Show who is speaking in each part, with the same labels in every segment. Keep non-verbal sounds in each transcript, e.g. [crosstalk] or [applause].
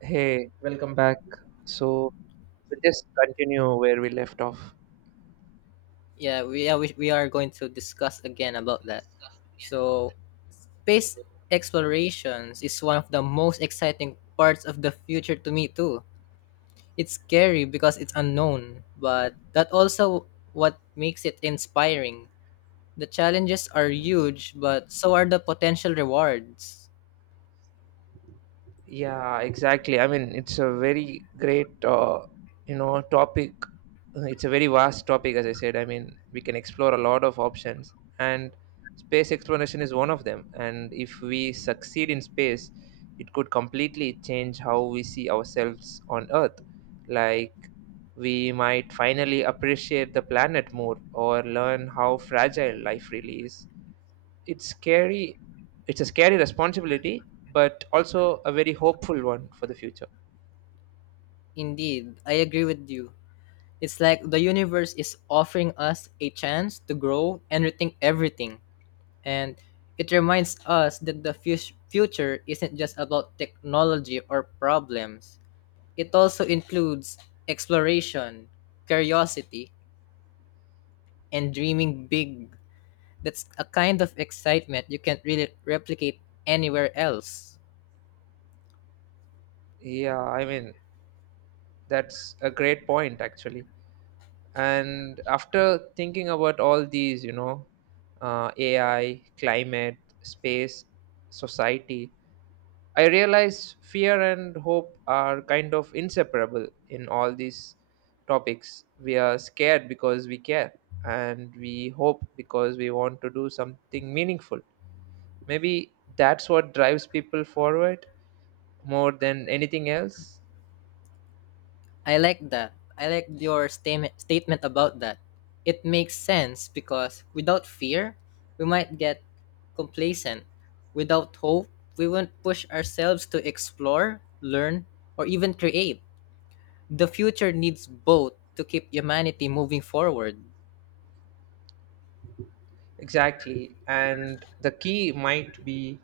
Speaker 1: Hey, welcome back. So we'll just continue where we left off.
Speaker 2: Yeah, we are going to discuss again about that. So, space explorations is one of the most exciting parts of the future to me too. It's scary because it's unknown, but that also what makes it inspiring. The challenges are huge, but so are the potential rewards.
Speaker 1: Yeah, exactly. I mean, it's a very great, topic. It's a very vast topic, as I said. I mean, we can explore a lot of options, and space exploration is one of them. And if we succeed in space, it could completely change how we see ourselves on Earth. Like, we might finally appreciate the planet more or learn how fragile life really is. It's scary. It's a scary responsibility, but also a very hopeful one for the future.
Speaker 2: Indeed, I agree with you. It's like the universe is offering us a chance to grow and rethink everything. And it reminds us that the future isn't just about technology or problems, it also includes exploration, curiosity, and dreaming big. That's a kind of excitement you can't really replicate anywhere else.
Speaker 1: Yeah, I mean, that's a great point, actually. And after thinking about all these, AI, climate, space, society, I realize fear and hope are kind of inseparable in all these topics. We are scared because we care, and we hope because we want to do something meaningful. Maybe that's what drives people forward more than anything else.
Speaker 2: I like that. I like your statement about that. It makes sense because without fear, we might get complacent. Without hope, we won't push ourselves to explore, learn, or even create. The future needs both to keep humanity moving forward.
Speaker 1: Exactly. And the key might be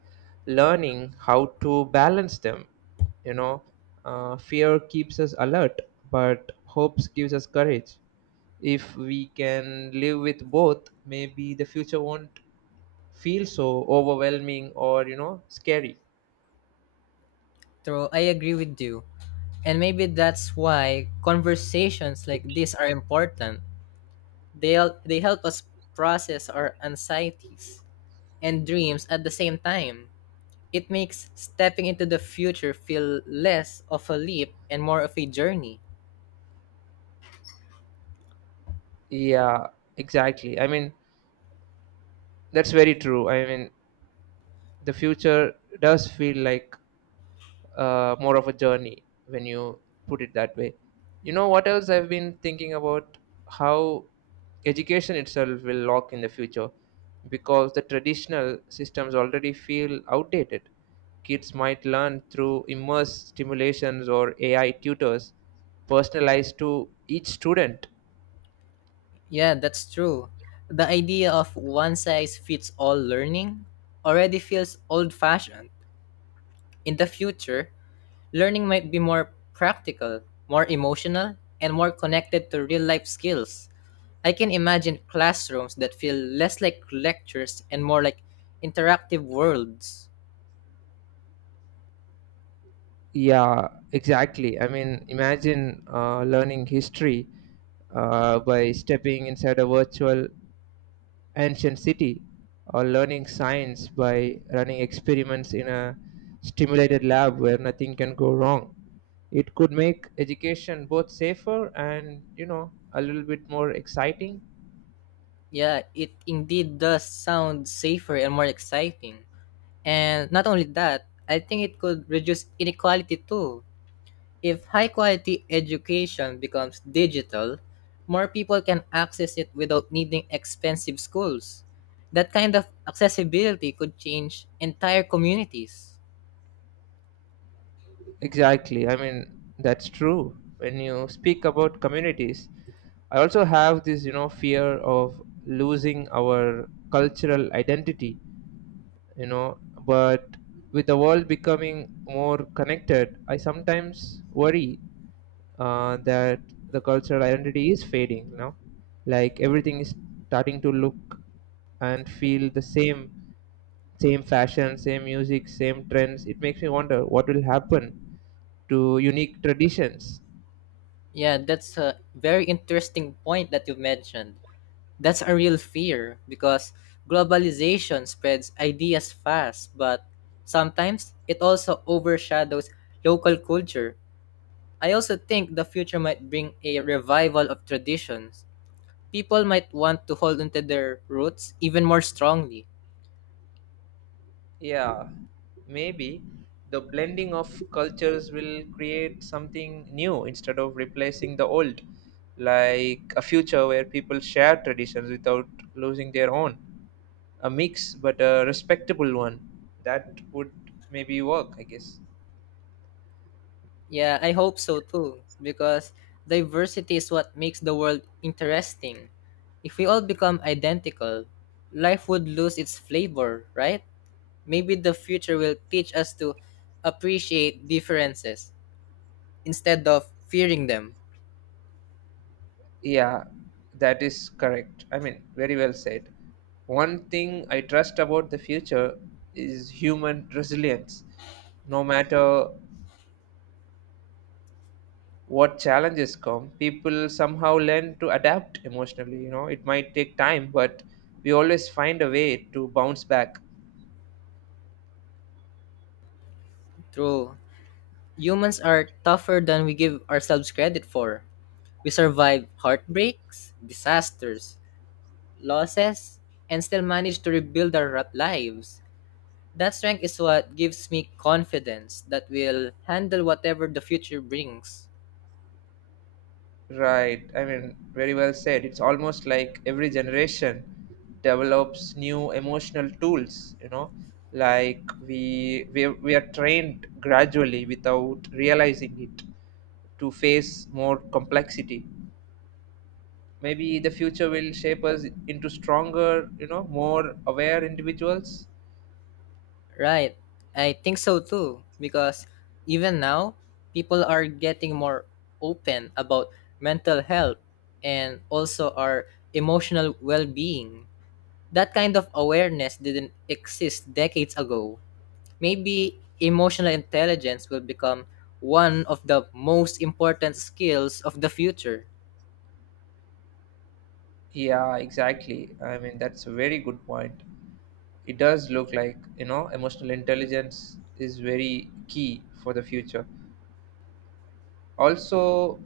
Speaker 1: learning how to balance them. You know, fear keeps us alert, but hopes gives us courage. If we can live with both, maybe the future won't feel so overwhelming or, scary.
Speaker 2: True, I agree with you. And maybe that's why conversations like this are important. They help us process our anxieties and dreams at the same time. It makes stepping into the future feel less of a leap and more of a journey.
Speaker 1: Yeah, exactly. I mean, that's very true. I mean, the future does feel like more of a journey when you put it that way. You know what else I've been thinking about? How education itself will lock in the future because the traditional systems already feel outdated. Kids might learn through immersed stimulations or AI tutors personalized to each student.
Speaker 2: Yeah, that's true. The idea of one size fits all learning already feels old fashioned. In the future, learning might be more practical, more emotional, and more connected to real life skills. I can imagine classrooms that feel less like lectures and more like interactive worlds.
Speaker 1: Yeah, exactly. I mean, imagine learning history by stepping inside a virtual ancient city or learning science by running experiments in a stimulated lab where nothing can go wrong. It could make education both safer and a little bit more exciting.
Speaker 2: Yeah, it indeed does sound safer and more exciting. And not only that, I think it could reduce inequality too. If high quality education becomes digital, more people can access it without needing expensive schools. That kind of accessibility could change entire communities.
Speaker 1: Exactly. I mean, that's true when you speak about communities. I also have this fear of losing our cultural identity, you know but with the world becoming more connected, I sometimes worry that the cultural identity is fading now. Like everything is starting to look and feel the same. Same fashion, same music, same trends. It makes me wonder what will happen to unique traditions.
Speaker 2: Yeah, that's a very interesting point that you mentioned. That's a real fear because globalization spreads ideas fast, but sometimes it also overshadows local culture. I also think the future might bring a revival of traditions. People might want to hold onto their roots even more strongly.
Speaker 1: Yeah, maybe the blending of cultures will create something new instead of replacing the old, like a future where people share traditions without losing their own. A mix, but a respectable one. That would maybe work, I guess.
Speaker 2: Yeah, I hope so too, because diversity is what makes the world interesting. If we all become identical, life would lose its flavor, right? Maybe the future will teach us to appreciate differences instead of fearing them.
Speaker 1: Yeah, that is correct. I mean, very well said. One thing I trust about the future is human resilience. No matter what challenges come, people somehow learn to adapt emotionally. It might take time, but we always find a way to bounce back.
Speaker 2: True. Humans are tougher than we give ourselves credit for. We survived heartbreaks, disasters, losses, and still managed to rebuild our lives. That strength is what gives me confidence that we'll handle whatever the future brings.
Speaker 1: Right. I mean, very well said. It's almost like every generation develops new emotional tools, like we are trained gradually without realizing it to face more complexity. Maybe the future will shape us into stronger, more aware individuals.
Speaker 2: Right. I think so too, because even now, people are getting more open about mental health and also our emotional well being. That kind of awareness didn't exist decades ago. Maybe emotional intelligence will become one of the most important skills of the future.
Speaker 1: Yeah, exactly. I mean, that's a very good point. It does look like, emotional intelligence is very key for the future. Also,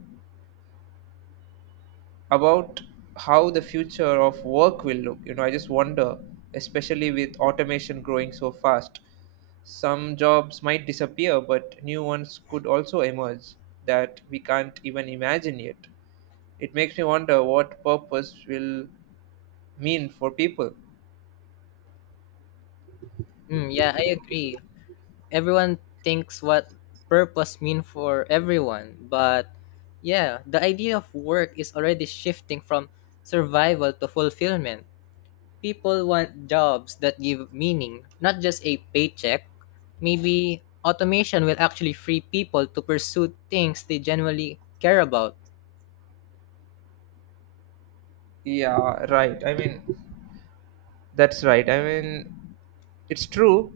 Speaker 1: about how the future of work will look, I just wonder, especially with automation growing so fast. Some jobs might disappear, but new ones could also emerge that we can't even imagine yet. It makes me wonder what purpose will mean for people.
Speaker 2: Mm, yeah, I agree. Everyone thinks what purpose mean for everyone, but yeah, the idea of work is already shifting from survival to fulfillment. People want jobs that give meaning, not just a paycheck. Maybe automation will actually free people to pursue things they genuinely care about.
Speaker 1: Yeah, right. I mean, that's right. I mean, it's true.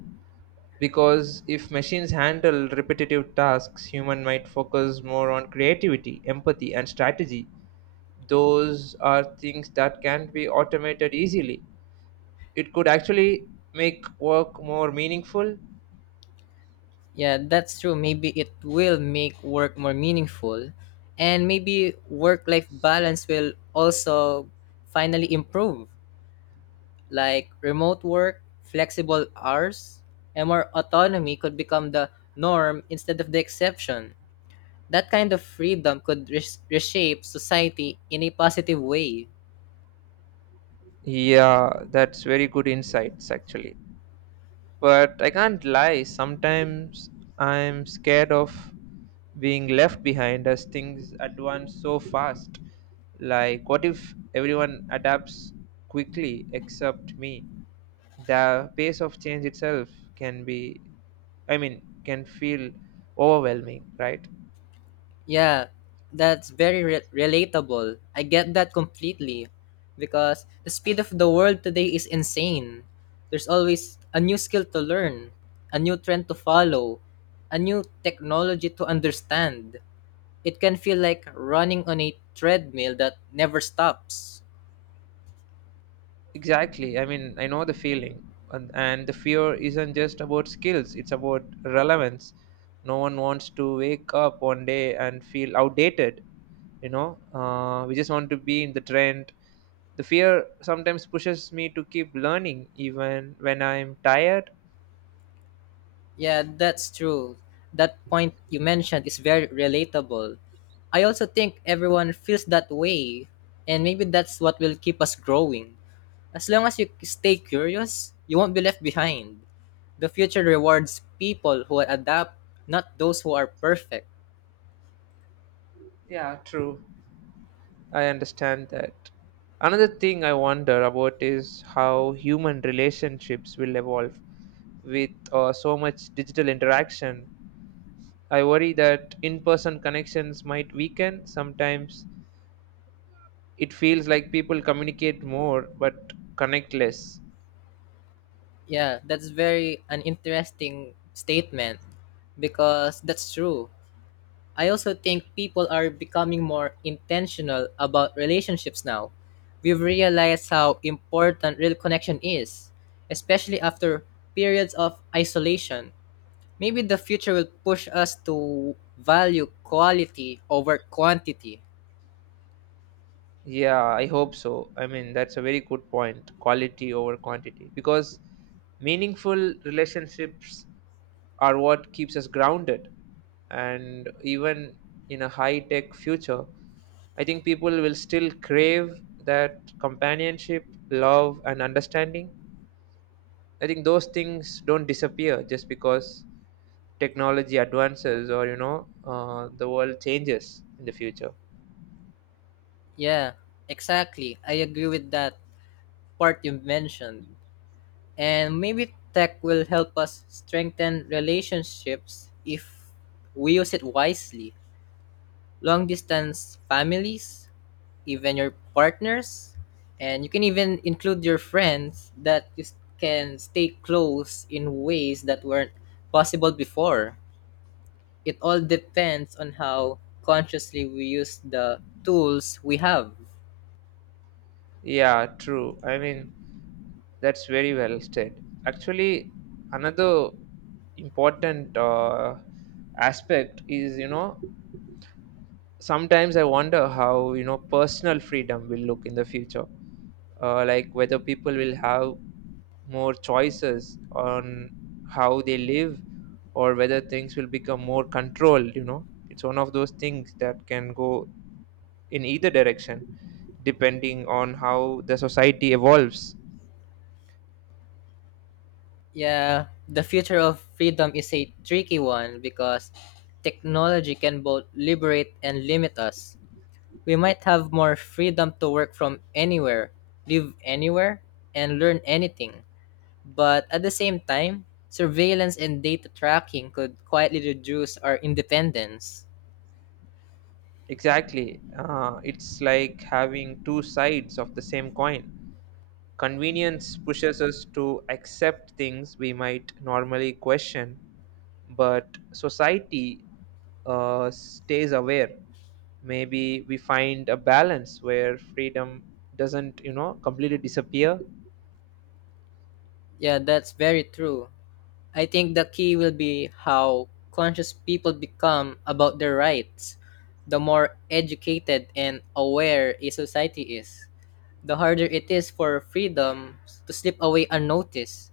Speaker 1: Because if machines handle repetitive tasks, human might focus more on creativity, empathy, and strategy. Those are things that can be automated easily. It could actually make work more meaningful.
Speaker 2: Yeah, that's true. Maybe it will make work more meaningful and maybe work life balance will also finally improve. Like remote work, flexible hours, and more autonomy could become the norm instead of the exception. That kind of freedom could reshape society in a positive way.
Speaker 1: Yeah, that's very good insights actually. But I can't lie, sometimes I'm scared of being left behind as things advance so fast. Like, what if everyone adapts quickly except me? The pace of change itself can be, I mean, can feel overwhelming, right?
Speaker 2: Yeah, that's very relatable. I get that completely because the speed of the world today is insane. There's always a new skill to learn, a new trend to follow, a new technology to understand. It can feel like running on a treadmill that never stops.
Speaker 1: Exactly. I mean, I know the feeling. And the fear isn't just about skills, it's about relevance. No one wants to wake up one day and feel outdated, you know? We just want to be in the trend. The fear sometimes pushes me to keep learning even when I'm tired.
Speaker 2: Yeah, that's true. That point you mentioned is very relatable. I also think everyone feels that way, and maybe that's what will keep us growing. As long as you stay curious, you won't be left behind. The future rewards people who adapt, not those who are perfect.
Speaker 1: Yeah, true. I understand that. Another thing I wonder about is how human relationships will evolve with so much digital interaction. I worry that in person connections might weaken. Sometimes it feels like people communicate more but connect less.
Speaker 2: Yeah, that's very an interesting statement because that's true. I also think people are becoming more intentional about relationships now. We've realized how important real connection is, especially after periods of isolation. Maybe the future will push us to value quality over quantity.
Speaker 1: Yeah, I hope so. I mean, that's a very good point, quality over quantity, because meaningful relationships are what keeps us grounded. And even in a high tech future, I think people will still crave that companionship, love, and understanding. I think those things don't disappear just because technology advances or the world changes in the future.
Speaker 2: Yeah, exactly. I agree with that part you mentioned. And maybe tech will help us strengthen relationships if we use it wisely. Long distance families, even your partners, and you can even include your friends can stay close in ways that weren't possible before. It all depends on how consciously we use the tools we have.
Speaker 1: Yeah, true. I mean, that's very well said. Actually, another important aspect is, sometimes I wonder how personal freedom will look in the future, like whether people will have more choices on how they live or whether things will become more controlled. It's one of those things that can go in either direction depending on how the society evolves.
Speaker 2: Yeah, the future of freedom is a tricky one because technology can both liberate and limit us. We might have more freedom to work from anywhere, live anywhere, and learn anything. But at the same time, surveillance and data tracking could quietly reduce our independence.
Speaker 1: Exactly. It's like having two sides of the same coin. Convenience pushes us to accept things we might normally question, but society stays aware. Maybe we find a balance where freedom doesn't completely disappear.
Speaker 2: Yeah, that's very true. I think the key will be how conscious people become about their rights. The more educated and aware a society is, the harder it is for freedom to slip away unnoticed.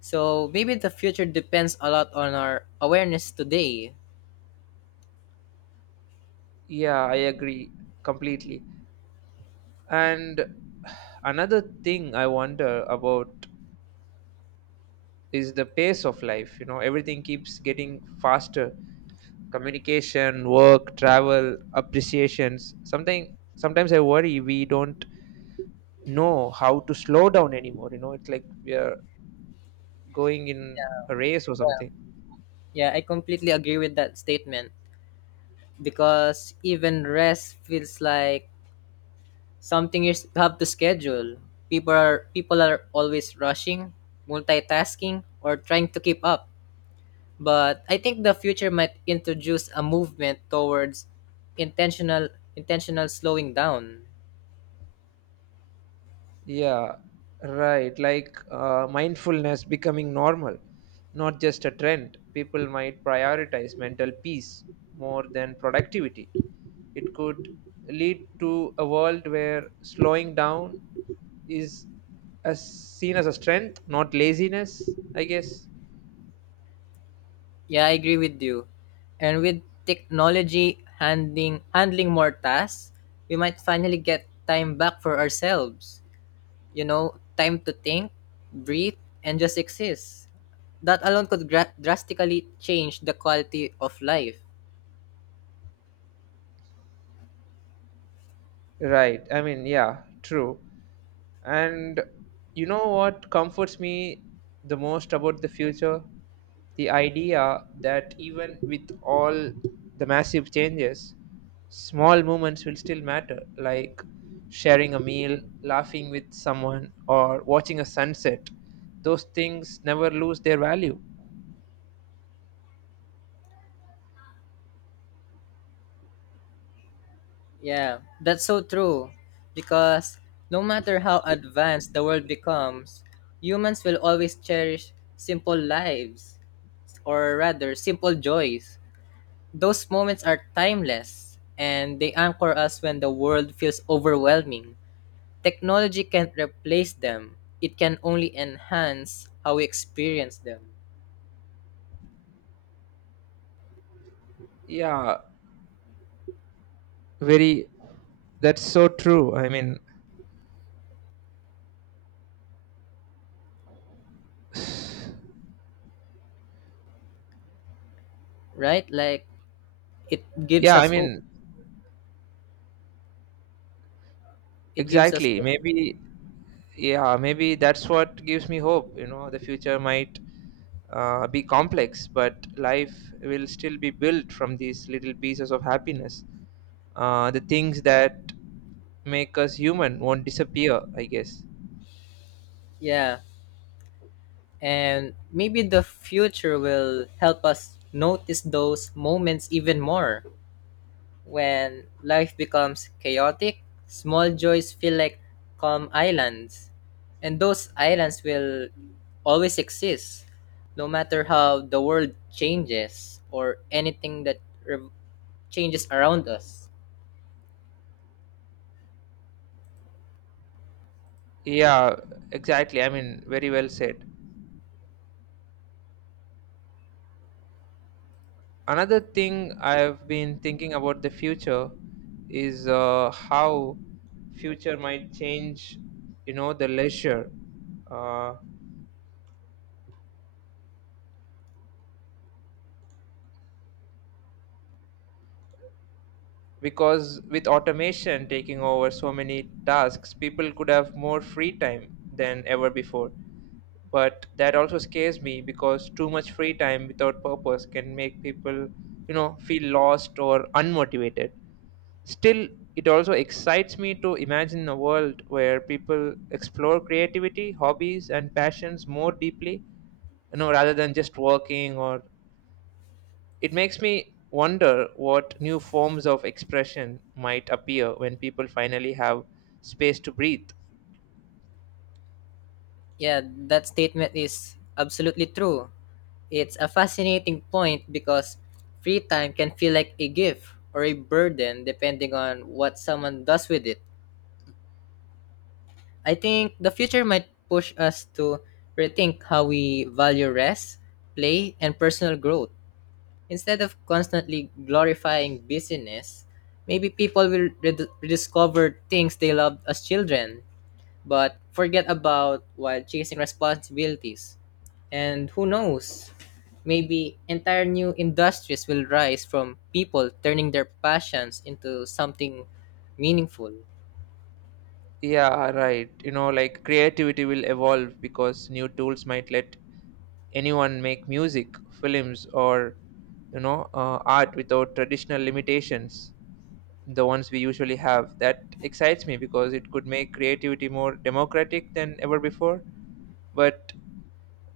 Speaker 2: So maybe the future depends a lot on our awareness today.
Speaker 1: Yeah, I agree completely. And another thing I wonder about is the pace of life. Everything keeps getting faster. Communication, work, travel, appreciations something. Sometimes I worry we don't know how to slow down anymore. It's like we are going in a race or
Speaker 2: Yeah,
Speaker 1: something.
Speaker 2: yeah I completely agree with that statement because even rest feels like something have to schedule. People are always rushing, multitasking, or trying to keep up. But I think the future might introduce a movement towards intentional slowing down.
Speaker 1: Yeah, right. Like mindfulness becoming normal, not just a trend. People might prioritize mental peace more than productivity. It could lead to a world where slowing down is as seen as a strength, not laziness, I guess.
Speaker 2: Yeah, I agree with you. And with technology handling more tasks, we might finally get time back for ourselves. You know, time to think, breathe, and just exist. That alone could drastically change the quality of life.
Speaker 1: Right. I mean, yeah, true. And you know what comforts me the most about the future? The idea that even with all the massive changes, small moments will still matter, like sharing a meal, laughing with someone, or watching a sunset. Those things never lose their value.
Speaker 2: Yeah, that's so true. Because no matter how advanced the world becomes, humans will always cherish simple lives, or rather, simple joys. Those moments are timeless and they anchor us when the world feels overwhelming. Technology can't replace them. It can only enhance how we experience them,
Speaker 1: Yeah, very, that's so true. I mean, [sighs]
Speaker 2: right? Like it gives
Speaker 1: yeah, I
Speaker 2: us hope.
Speaker 1: mean,
Speaker 2: It gives us
Speaker 1: exactly. Maybe that's what gives me hope. The future might be complex, but life will still be built from these little pieces of happiness. The things that make us human won't disappear, I guess.
Speaker 2: yeah. And maybe the future will help us notice those moments even more. When life becomes chaotic, small joys feel like calm islands. And those islands will always exist no matter how the world changes or anything that re- changes around us.
Speaker 1: Yeah, exactly. I mean, very well said. Another thing I've been thinking about the future is how future might change the leisure, uh, because with automation taking over so many tasks, people could have more free time than ever before. But that also scares me because too much free time without purpose can make people feel lost or unmotivated. Still, it also excites me to imagine a world where people explore creativity, hobbies, and passions more deeply, rather than just working, or it makes me wonder what new forms of expression might appear when people finally have space to breathe.
Speaker 2: Yeah, that statement is absolutely true. It's a fascinating point because free time can feel like a gift or a burden depending on what someone does with it. I think the future might push us to rethink how we value rest, play, and personal growth. Instead of constantly glorifying busyness, maybe people will rediscover things they loved as children but forget about while chasing responsibilities. And who knows, maybe entire new industries will rise from people turning their passions into something meaningful.
Speaker 1: Yeah, right. Like creativity will evolve because new tools might let anyone make music, films, or art without traditional limitations, the ones we usually have. That excites me because it could make creativity more democratic than ever before. But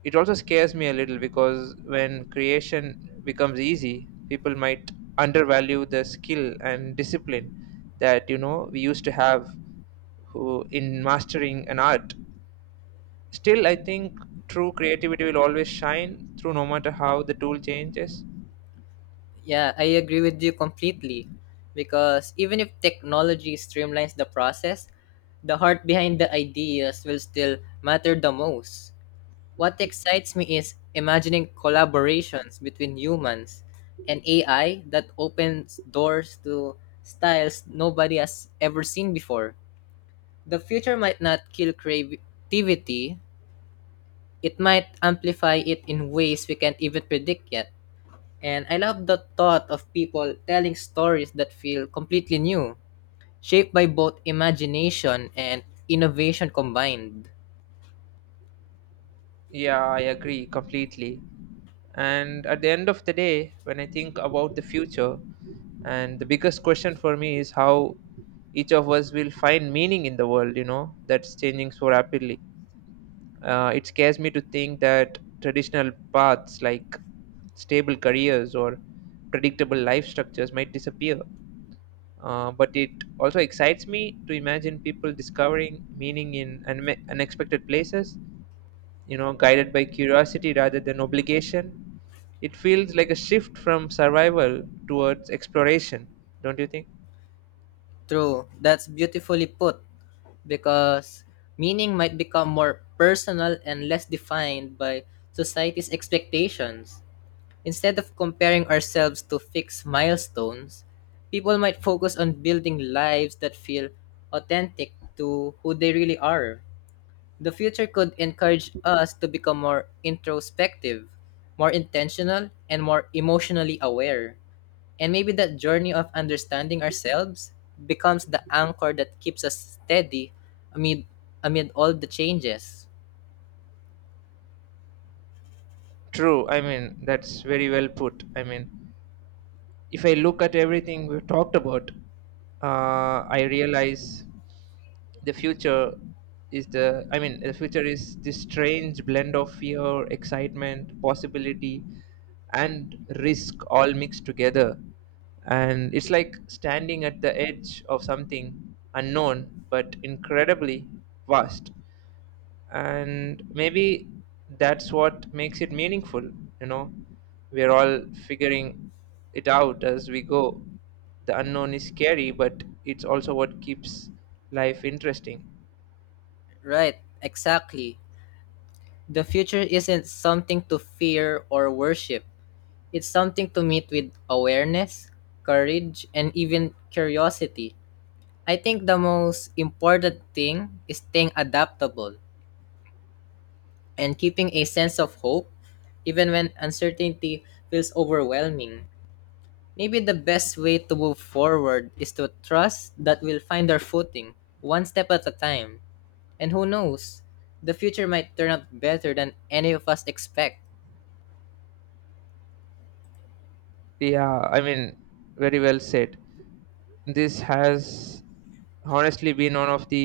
Speaker 1: it also scares me a little because when creation becomes easy, people might undervalue the skill and discipline that we used to have who in mastering an art. Still, I think true creativity will always shine through no matter how the tool changes.
Speaker 2: Yeah, I agree with you completely because even if technology streamlines the process, the heart behind the ideas will still matter the most. What excites me is imagining collaborations between humans and AI that opens doors to styles nobody has ever seen before. The future might not kill creativity, it might amplify it in ways we can't even predict yet. And I love the thought of people telling stories that feel completely new, shaped by both imagination and innovation combined.
Speaker 1: Yeah, I agree completely. And at the end of the day, when I think about the future, and the biggest question for me is how each of us will find meaning in the world, that's changing so rapidly. It scares me to think that traditional paths like stable careers or predictable life structures might disappear. But it also excites me to imagine people discovering meaning in unexpected places, guided by curiosity rather than obligation. It feels like a shift from survival towards exploration, don't you think?
Speaker 2: True. That's beautifully put because meaning might become more personal and less defined by society's expectations. Instead of comparing ourselves to fixed milestones, people might focus on building lives that feel authentic to who they really are. The future could encourage us to become more introspective, more intentional, and more emotionally aware. And maybe that journey of understanding ourselves becomes the anchor that keeps us steady amid amid all the changes.
Speaker 1: True. I mean, that's very well put. I mean, if I look at everything we've talked about, I realize the future is the. I mean, the future is this strange blend of fear, excitement, possibility, and risk all mixed together. And it's like standing at the edge of something unknown but incredibly vast. And maybe that's what makes it meaningful. You know we're all figuring it out as we go. The unknown is scary, but it's also what keeps life interesting.
Speaker 2: Right, exactly. The future isn't something to fear or worship. It's something to meet with awareness, courage, and even curiosity. I think the most important thing is staying adaptable and keeping a sense of hope even when uncertainty feels overwhelming. Maybe the best way to move forward is to trust that we'll find our footing, one step at a time. And who knows, the future might turn out better than any of us expect.
Speaker 1: Yeah, I mean, very well said. This has honestly been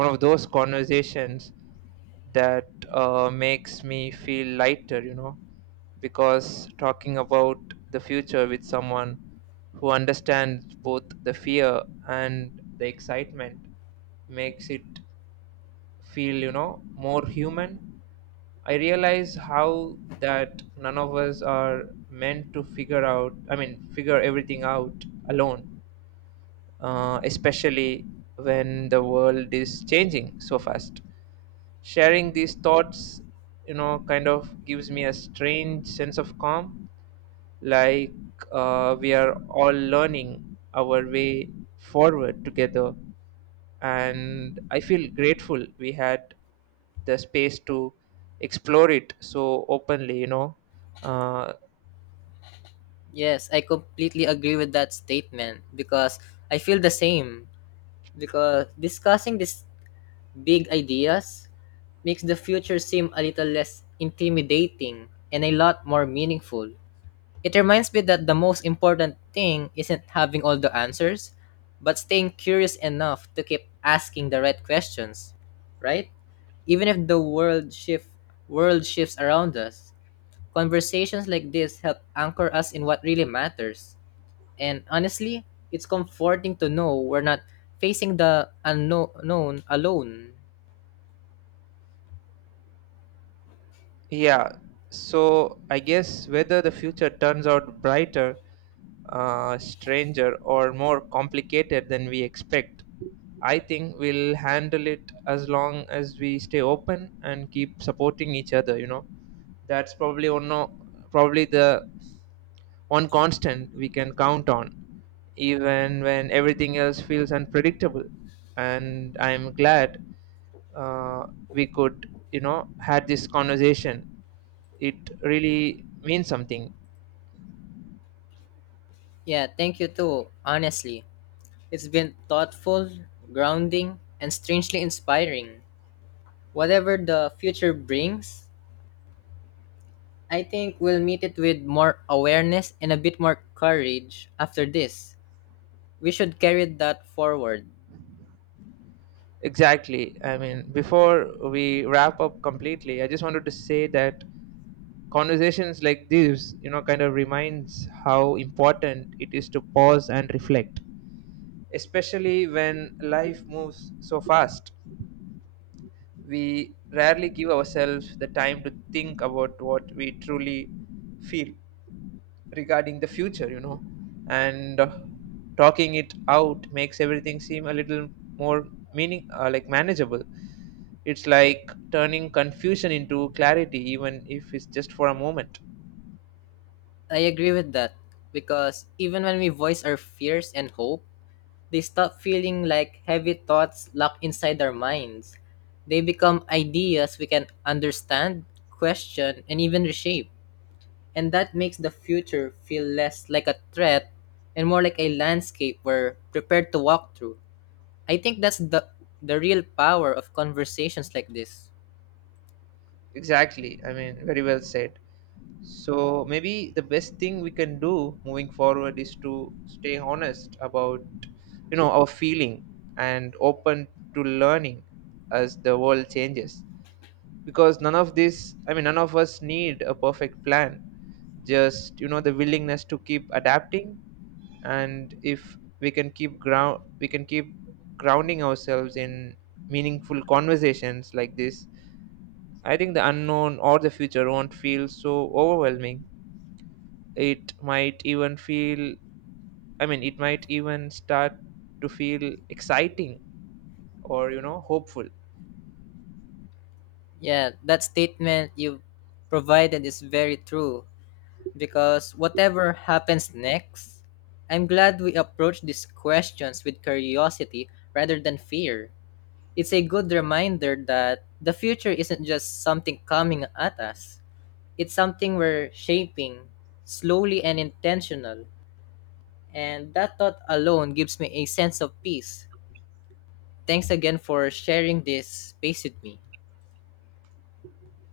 Speaker 1: one of those conversations that makes me feel lighter, because talking about the future with someone who understands both the fear and the excitement makes it feel, more human. I realize how that none of us are meant to I mean, figure everything out alone, especially when the world is changing so fast. Sharing these thoughts, kind of gives me a strange sense of calm, like we are all learning our way forward together. And I feel grateful we had the space to explore it so openly, Uh,
Speaker 2: Yes, I completely agree with that statement because I feel the same. Because discussing these big ideas makes the future seem a little less intimidating and a lot more meaningful. It reminds me that the most important thing isn't having all the answers, but staying curious enough to keep asking the right questions, right? Even if the world shifts around us, conversations like this help anchor us in what really matters. And honestly, it's comforting to know we're not facing the unknown alone.
Speaker 1: Yeah, so I guess whether the future turns out brighter, stranger, or more complicated than we expect, I think we'll handle it as long as we stay open and keep supporting each other. That's probably one, no, probably the one constant we can count on, even when everything else feels unpredictable. And I'm glad uh, we could, had this conversation. It really means something.
Speaker 2: Yeah, thank you too, honestly. It's been thoughtful, grounding, and strangely inspiring. Whatever the future brings, I think we'll meet it with more awareness and a bit more courage after this. We should carry that forward.
Speaker 1: Exactly. I mean, before we wrap up completely, I just wanted to say that conversations like this kind of reminds how important it is to pause and reflect, especially when life moves so fast. We rarely give ourselves the time to think about what we truly feel regarding the future, and talking it out makes everything seem a little more meaning like manageable. It's like turning confusion into clarity, even if it's just for a moment.
Speaker 2: I agree with that because even when we voice our fears and hope, they stop feeling like heavy thoughts locked inside our minds. They become ideas we can understand, question, and even reshape. And that makes the future feel less like a threat and more like a landscape we're prepared to walk through. I think that's the real power of conversations like this.
Speaker 1: Exactly. I mean, very well said. So maybe the best thing we can do moving forward is to stay honest about, our feeling and open to learning as the world changes. Because none of this I mean, none of us need a perfect plan, just the willingness to keep adapting. And if we can keep grounding ourselves in meaningful conversations like this, I think the unknown or the future won't feel so overwhelming. It might even feel, I mean, it might even start to feel exciting, or hopeful.
Speaker 2: Yeah, that statement you provided is very true because whatever happens next, I'm glad we approach these questions with curiosity rather than fear. It's a good reminder that the future isn't just something coming at us. It's something we're shaping slowly and intentional, and that thought alone gives me a sense of peace. Thanks again for sharing this space with me.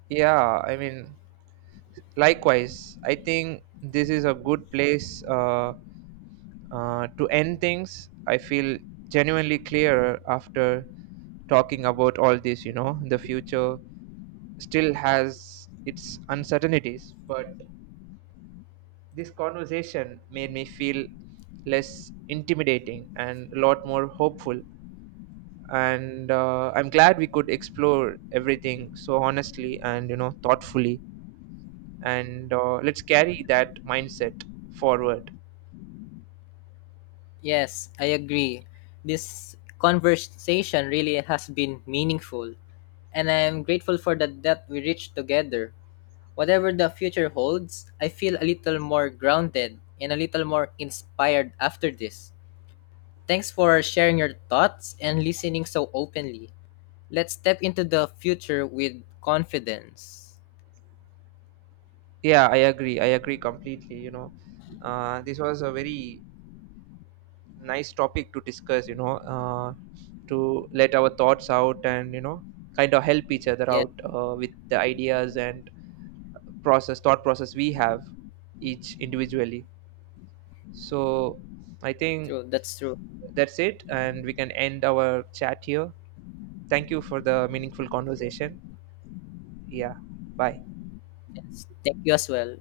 Speaker 1: Yeah, I mean, likewise, I think this is a good place to end things. I feel genuinely clearer after talking about all this. The future still has its uncertainties, but this conversation made me feel less intimidating and a lot more hopeful. And I'm glad we could explore everything so honestly and thoughtfully. And let's carry that mindset forward.
Speaker 2: Yes, I agree. This conversation really has been meaningful, and I am grateful for the depth we reached together. Whatever the future holds, I feel a little more grounded and a little more inspired after this. Thanks for sharing your thoughts and listening so openly. Let's step into the future with confidence.
Speaker 1: Yeah, I agree. I agree completely. This was a very nice topic to discuss, to let our thoughts out and, kind of help each other
Speaker 2: Yeah,
Speaker 1: out with the ideas and thought process we have each individually. So I think
Speaker 2: true. That's true.
Speaker 1: that's it. And we can end our chat here. Thank you for the meaningful conversation. Yeah. Bye.
Speaker 2: Yes. Thank you as well.